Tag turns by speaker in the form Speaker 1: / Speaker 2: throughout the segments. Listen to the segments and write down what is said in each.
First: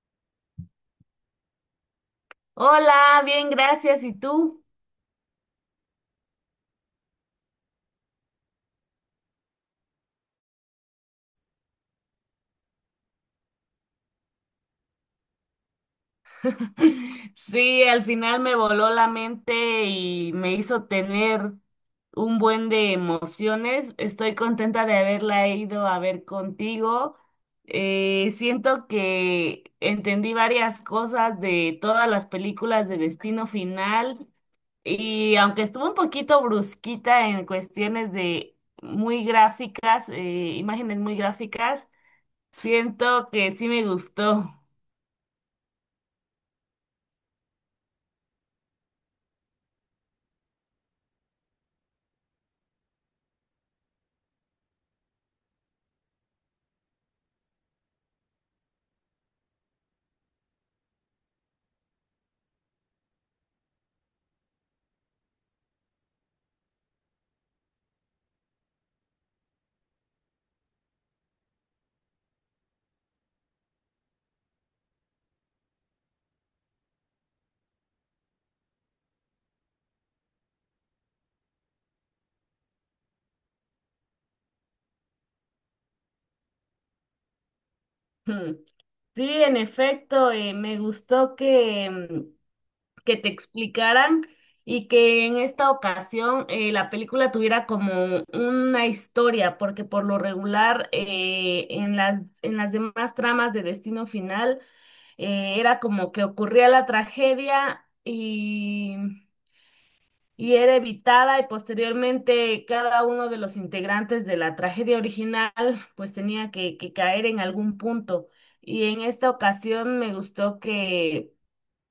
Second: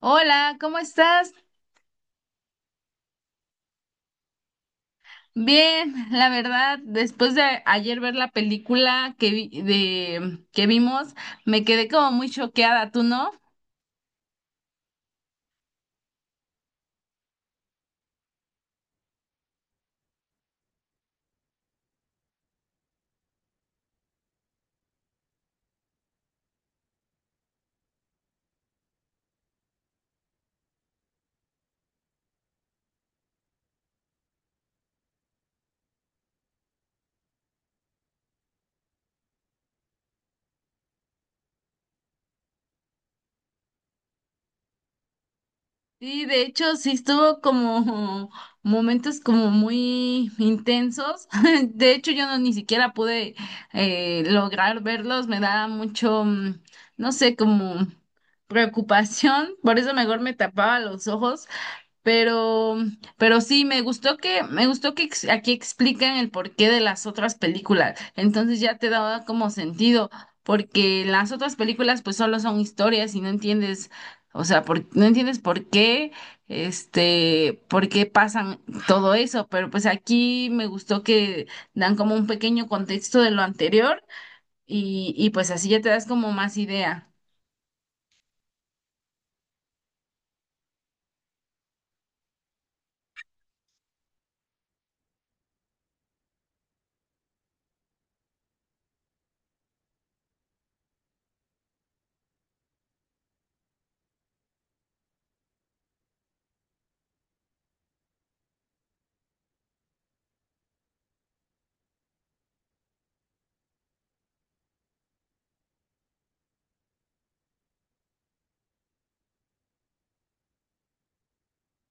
Speaker 1: Hola, ¿cómo estás?
Speaker 2: Hola, bien, gracias. ¿Y tú?
Speaker 1: Bien, la verdad, después de ayer ver la película de que vimos, me quedé como muy choqueada, ¿tú no?
Speaker 2: Sí, al final me voló la mente y me hizo tener un buen de emociones. Estoy contenta de haberla ido a ver contigo. Siento que entendí varias cosas de todas las películas de Destino Final y aunque estuvo un poquito brusquita en cuestiones de muy gráficas, imágenes muy gráficas, siento que sí me gustó.
Speaker 1: Sí, de hecho, sí estuvo como momentos como muy intensos. De hecho, yo no ni siquiera pude lograr verlos. Me da mucho, no sé, como preocupación. Por eso mejor me tapaba los ojos. Pero, pero sí, me gustó que aquí explican el porqué de las otras películas. Entonces ya te daba como sentido, porque las otras películas pues solo son historias y no entiendes, o sea, no entiendes por qué pasan todo eso. Pero pues aquí me gustó que dan como un pequeño contexto de lo anterior y pues así ya te das como más idea.
Speaker 2: Hmm. Sí, en efecto, me gustó que, que te explicaran y que en esta ocasión la película tuviera como una historia, porque por lo regular en las demás tramas de Destino Final era como que ocurría la tragedia y era evitada y posteriormente cada uno de los integrantes de la tragedia original pues tenía que caer en algún punto. Y en esta ocasión me gustó que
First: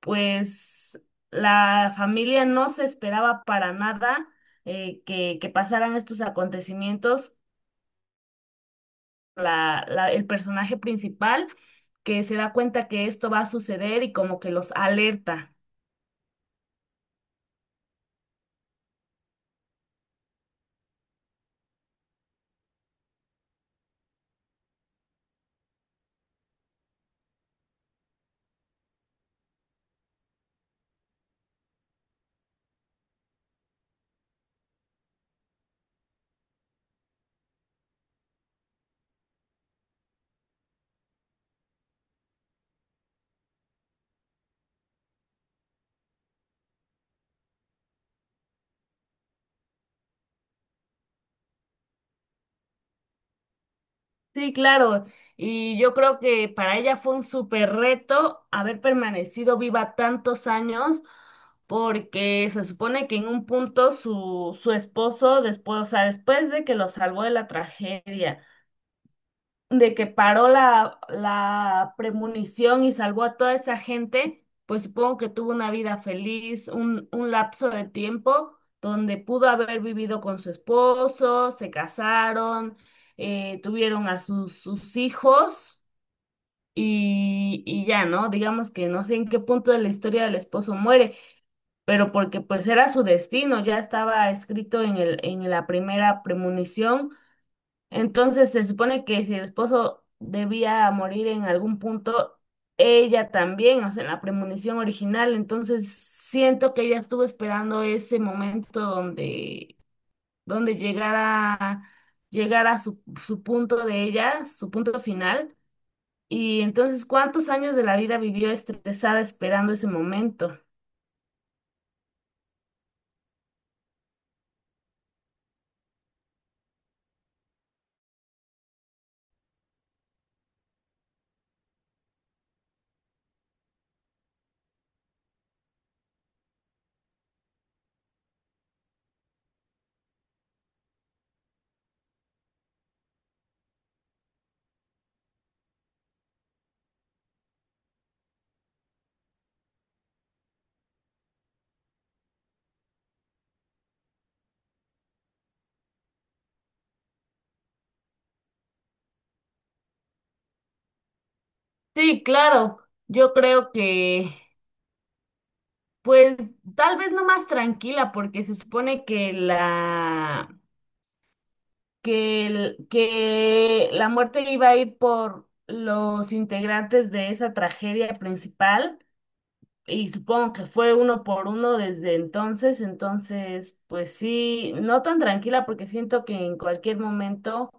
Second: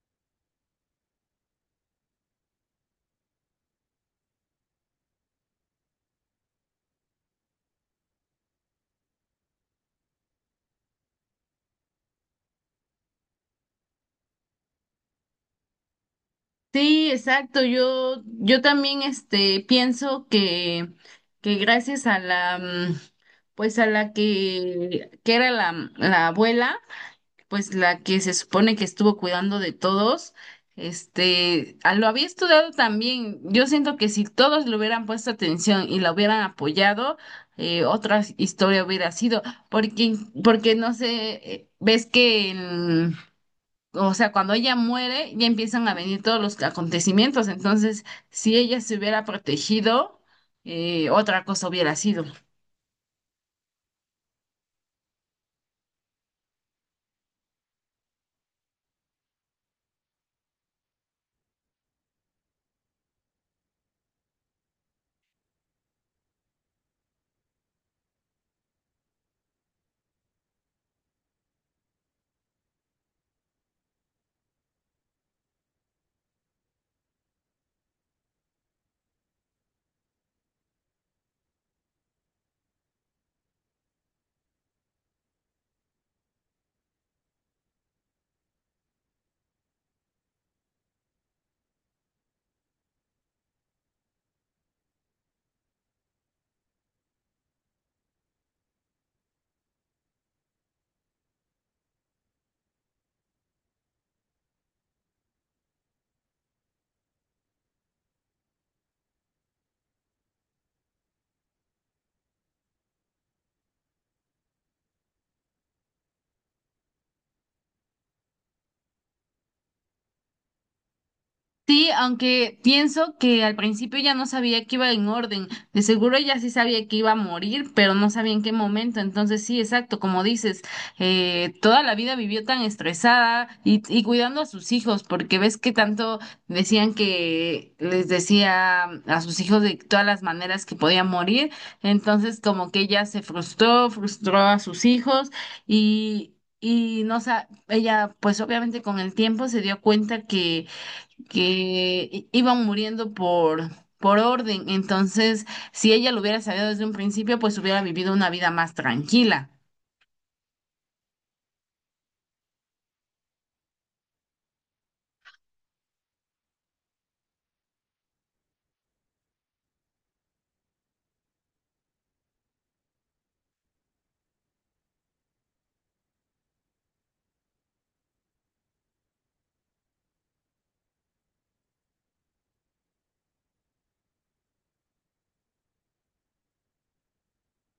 Speaker 2: pues la familia no se esperaba para nada, que pasaran estos acontecimientos. El personaje principal que se da cuenta que esto va a suceder y como que los alerta.
Speaker 1: Sí, exacto. Yo también pienso que, que gracias a la, pues a la que era la abuela, pues la que se supone que estuvo cuidando de todos, lo había estudiado también. Yo siento que si todos le hubieran puesto atención y la hubieran apoyado, otra historia hubiera sido, porque, porque no sé, ves que en, o sea, cuando ella muere, ya empiezan a venir todos los acontecimientos. Entonces, si ella se hubiera protegido, otra cosa hubiera sido.
Speaker 2: Sí, claro. Y yo creo que para ella fue un súper reto haber permanecido viva tantos años, porque se supone que en un punto su esposo, después, o sea, después de que lo salvó de la tragedia, de que paró la premonición y salvó a toda esa gente, pues supongo que tuvo una vida feliz, un lapso de tiempo donde pudo haber vivido con su esposo, se casaron, tuvieron a sus hijos y ya, ¿no? Digamos que no sé en qué punto de la historia del esposo muere, pero porque pues era su destino, ya estaba escrito en la primera premonición. Entonces se supone que si el esposo debía morir en algún punto, ella también, o sea, en la premonición original, entonces siento que ella estuvo esperando ese momento donde, donde llegara, llegara su punto de ella, su punto final. Y entonces, ¿cuántos años de la vida vivió estresada esperando ese momento?
Speaker 1: Sí, aunque pienso que al principio ya no sabía que iba en orden. De seguro ya sí sabía que iba a morir, pero no sabía en qué momento. Entonces sí, exacto, como dices, toda la vida vivió tan estresada y cuidando a sus hijos, porque ves que tanto decían que les decía a sus hijos de todas las maneras que podían morir. Entonces como que ella se frustró, frustró a sus hijos y. Y no, ella pues obviamente con el tiempo se dio cuenta que, que iban muriendo por orden. Entonces, si ella lo hubiera sabido desde un principio, pues hubiera vivido una vida más tranquila.
Speaker 2: Sí, claro, yo creo que, pues, tal vez no más tranquila, porque se supone que la muerte iba a ir por los integrantes de esa tragedia principal y supongo que fue uno por uno desde entonces. Entonces pues sí, no tan tranquila porque siento que en cualquier momento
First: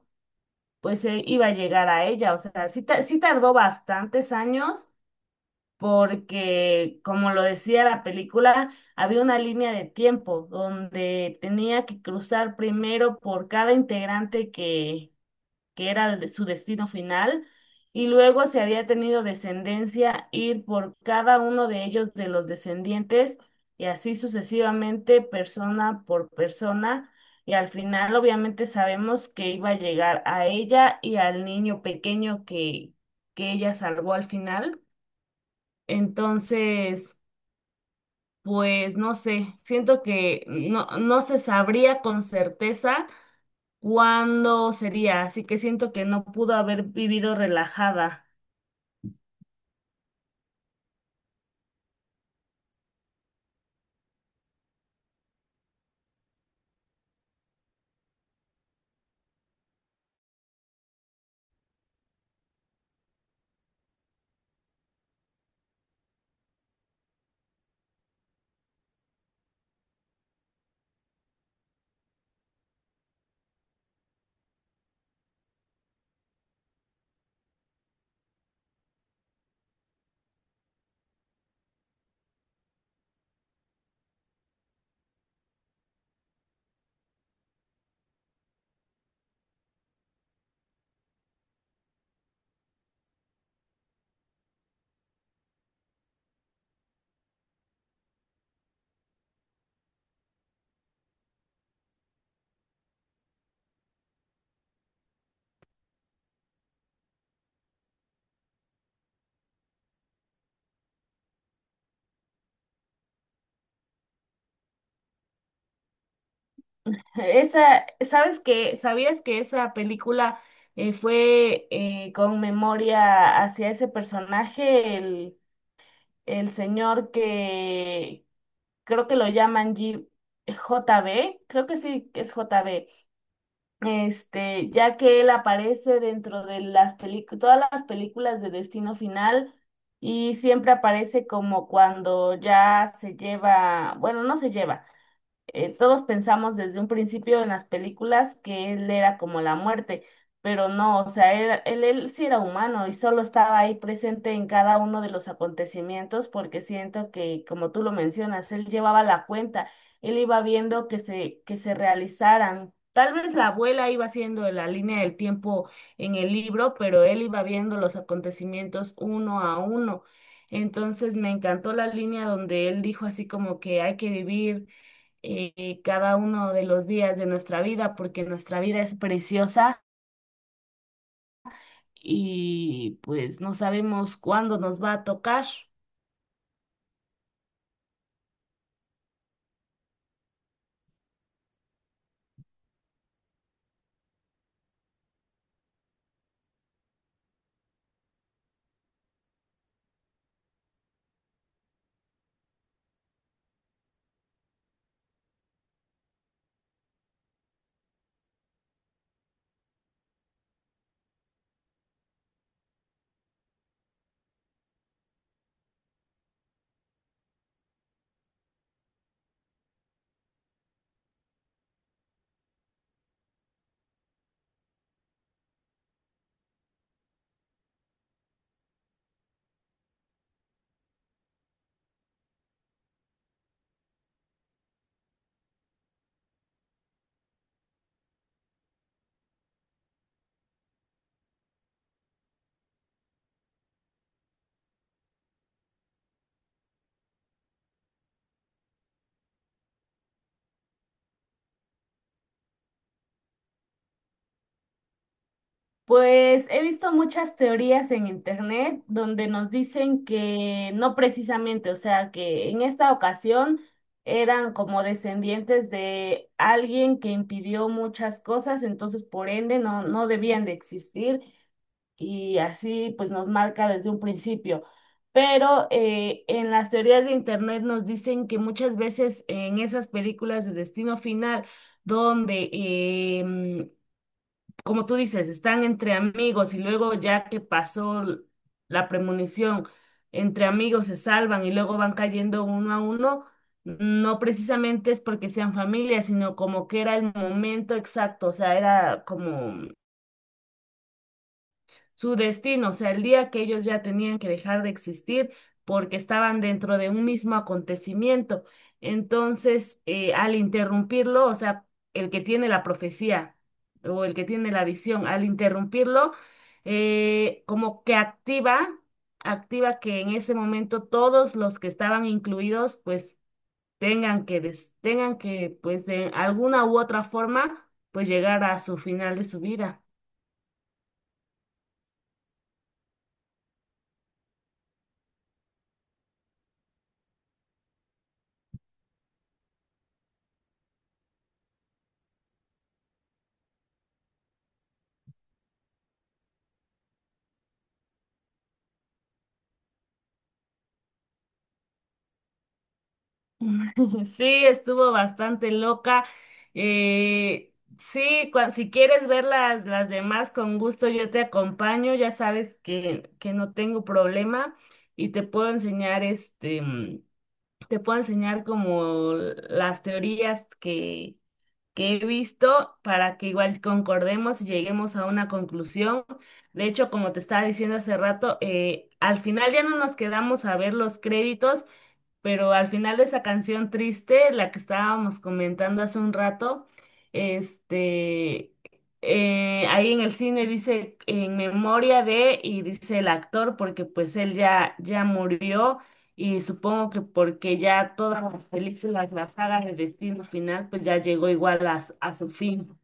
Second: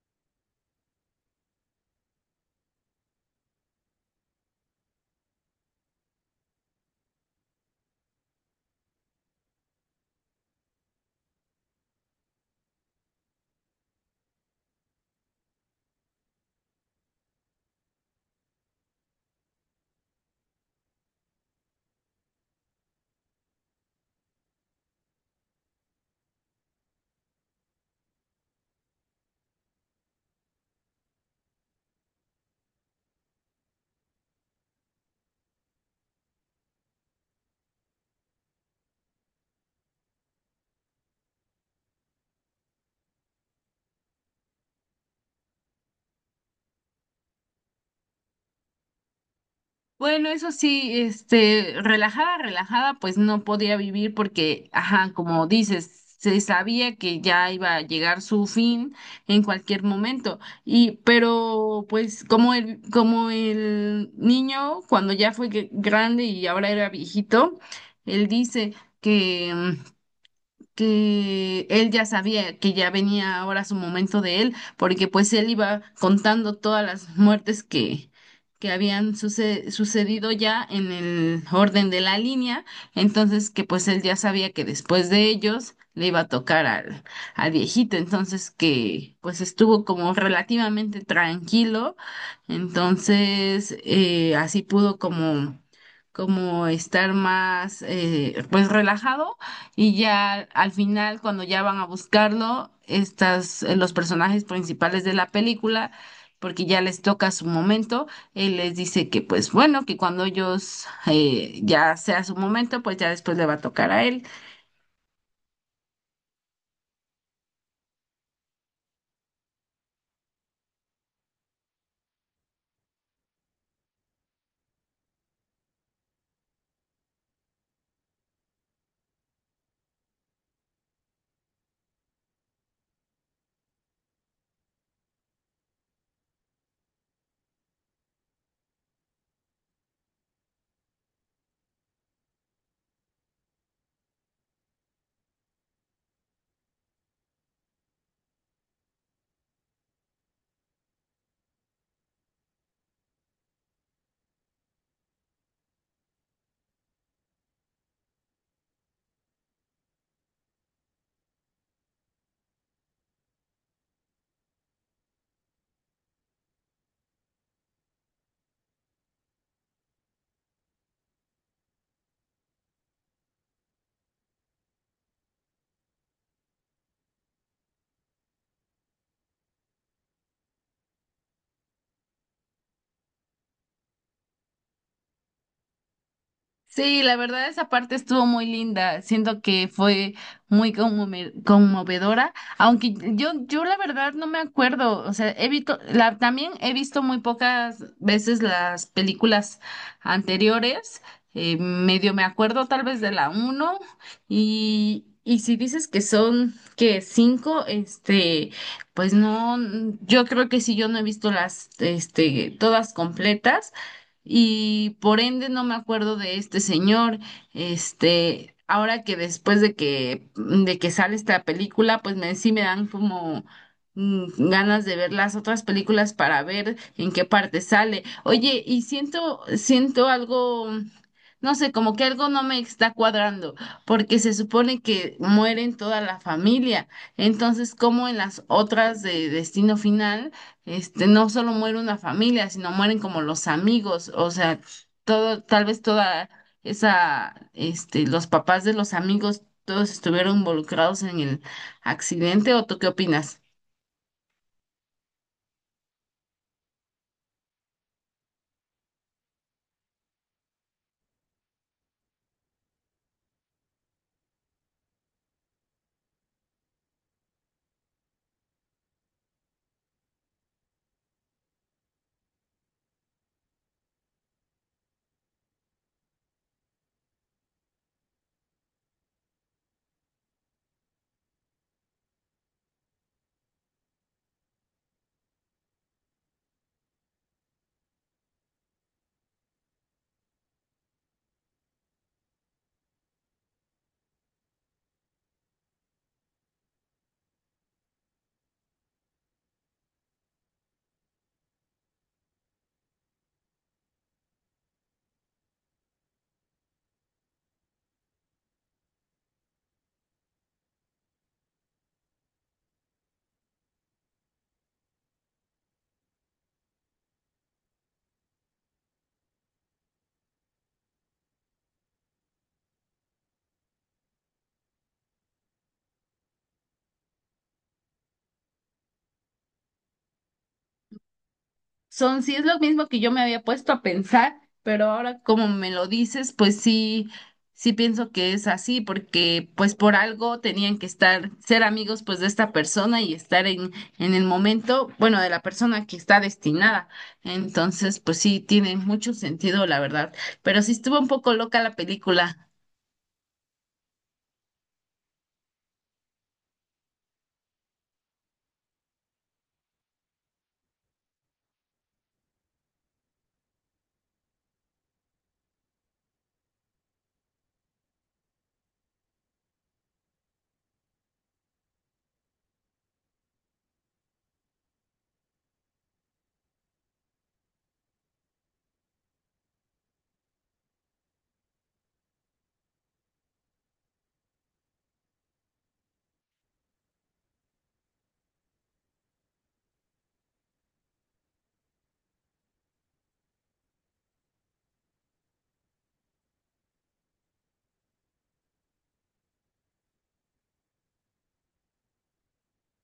Speaker 2: pues iba a llegar a ella. O sea, sí, sí tardó bastantes años porque como lo decía la película, había una línea de tiempo donde tenía que cruzar primero por cada integrante que era su destino final, y luego si había tenido descendencia, ir por cada uno de ellos, de los descendientes, y así sucesivamente, persona por persona, y al final obviamente sabemos que iba a llegar a ella y al niño pequeño que ella salvó al final. Entonces, pues no sé, siento que no se sabría con certeza ¿cuándo sería? Así que siento que no pudo haber vivido relajada.
Speaker 1: Bueno, eso sí, relajada, relajada, pues no podía vivir porque, ajá, como dices, se sabía que ya iba a llegar su fin en cualquier momento. Y, pero, pues, como el niño, cuando ya fue grande y ahora era viejito, él dice que mm, que él ya sabía que ya venía ahora su momento de él, porque pues él iba contando todas las muertes que habían sucedido ya en el orden de la línea, entonces que pues él ya sabía que después de ellos le iba a tocar al viejito, entonces que pues estuvo como relativamente tranquilo, entonces así pudo como estar más pues relajado, y ya al final, cuando ya van a buscarlo, los personajes principales de la película, porque ya les toca su momento, él les dice que pues bueno, que cuando ellos ya sea su momento, pues ya después le va a tocar a él.
Speaker 2: Esa, ¿sabes que ¿Sabías que esa película fue con memoria hacia ese personaje, el señor que creo que lo llaman JB? Creo que sí, que es JB. Este, ya que él aparece dentro de las películas, todas las películas de Destino Final y siempre aparece como cuando ya se lleva, bueno, no se lleva, todos pensamos desde un principio en las películas que él era como la muerte, pero no, o sea, él sí era humano y solo estaba ahí presente en cada uno de los acontecimientos porque siento que, como tú lo mencionas, él llevaba la cuenta, él iba viendo que se realizaran. Tal vez la abuela iba haciendo la línea del tiempo en el libro, pero él iba viendo los acontecimientos uno a uno. Entonces me encantó la línea donde él dijo así como que hay que vivir cada uno de los días de nuestra vida, porque nuestra vida es preciosa y pues no sabemos cuándo nos va a tocar.
Speaker 1: Sí, la verdad esa parte estuvo muy linda. Siento que fue muy conmovedora, aunque yo la verdad no me acuerdo, o sea, he visto la, también he visto muy pocas veces las películas anteriores. Medio me acuerdo tal vez de la uno y si dices que son que cinco, pues no, yo creo que si yo no he visto las todas completas y por ende no me acuerdo de este señor. Ahora que después de que sale esta película, pues sí me dan como ganas de ver las otras películas para ver en qué parte sale. Oye, y siento algo, no sé, como que algo no me está cuadrando, porque se supone que mueren toda la familia. Entonces, ¿cómo en las otras de Destino Final? No solo muere una familia, sino mueren como los amigos, o sea, todo, tal vez toda esa, los papás de los amigos, todos estuvieron involucrados en el accidente, ¿o tú qué opinas?
Speaker 2: Pues he visto muchas teorías en internet donde nos dicen que no precisamente, o sea, que en esta ocasión eran como descendientes de alguien que impidió muchas cosas, entonces por ende no debían de existir y así pues nos marca desde un principio. Pero en las teorías de Internet nos dicen que muchas veces en esas películas de destino final, donde, em, como tú dices, están entre amigos y luego ya que pasó la premonición, entre amigos se salvan y luego van cayendo uno a uno, no precisamente es porque sean familia, sino como que era el momento exacto, o sea, era como su destino, o sea, el día que ellos ya tenían que dejar de existir porque estaban dentro de un mismo acontecimiento. Entonces, al interrumpirlo, o sea, el que tiene la profecía o el que tiene la visión, al interrumpirlo, eh, como que activa, activa que en ese momento todos los que estaban incluidos, pues tengan que, pues de alguna u otra forma, pues llegar a su final de su vida.
Speaker 1: Son, sí, es lo mismo que yo me había puesto a pensar, pero ahora como me lo dices, pues sí, sí pienso que es así, porque pues por algo tenían que estar, ser amigos pues de esta persona y estar en el momento, bueno, de la persona que está destinada. Entonces, pues sí, tiene mucho sentido, la verdad. Pero sí estuvo un poco loca la película.
Speaker 2: Sí, estuvo bastante loca. Eh, sí, si quieres ver las demás, con gusto yo te acompaño. Ya sabes que no tengo problema y te puedo enseñar este, te puedo enseñar como las teorías que he visto para que igual concordemos y lleguemos a una conclusión. De hecho, como te estaba diciendo hace rato, al final ya no nos quedamos a ver los créditos, pero al final de esa canción triste, la que estábamos comentando hace un rato, este, ahí en el cine dice en memoria de, y dice el actor, porque pues él ya murió y supongo que porque ya todas las películas, la saga de Destino Final, pues ya llegó igual a, a su fin.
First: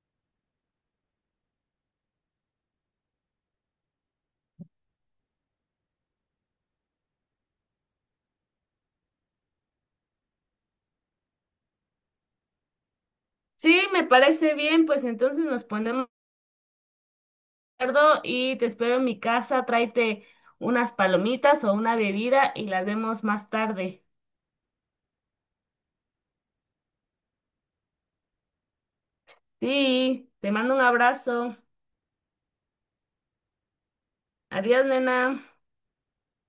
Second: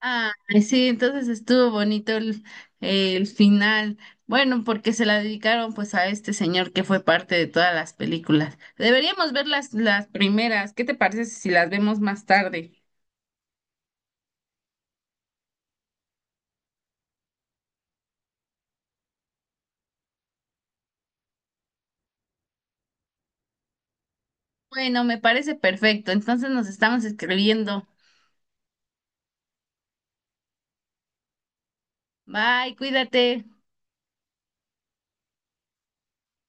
Speaker 1: Ah, sí, entonces estuvo bonito el final. Bueno, porque se la dedicaron pues a este señor que fue parte de todas las películas. Deberíamos ver las primeras. ¿Qué te parece si las vemos más tarde?
Speaker 2: Sí, me parece bien, pues entonces nos ponemos de acuerdo y te espero en mi casa, tráete unas palomitas o una bebida y las vemos más tarde.
Speaker 1: Bueno, me parece perfecto. Entonces nos estamos escribiendo.
Speaker 2: Sí, te mando un abrazo.
Speaker 1: Bye, cuídate.
Speaker 2: Adiós, nena.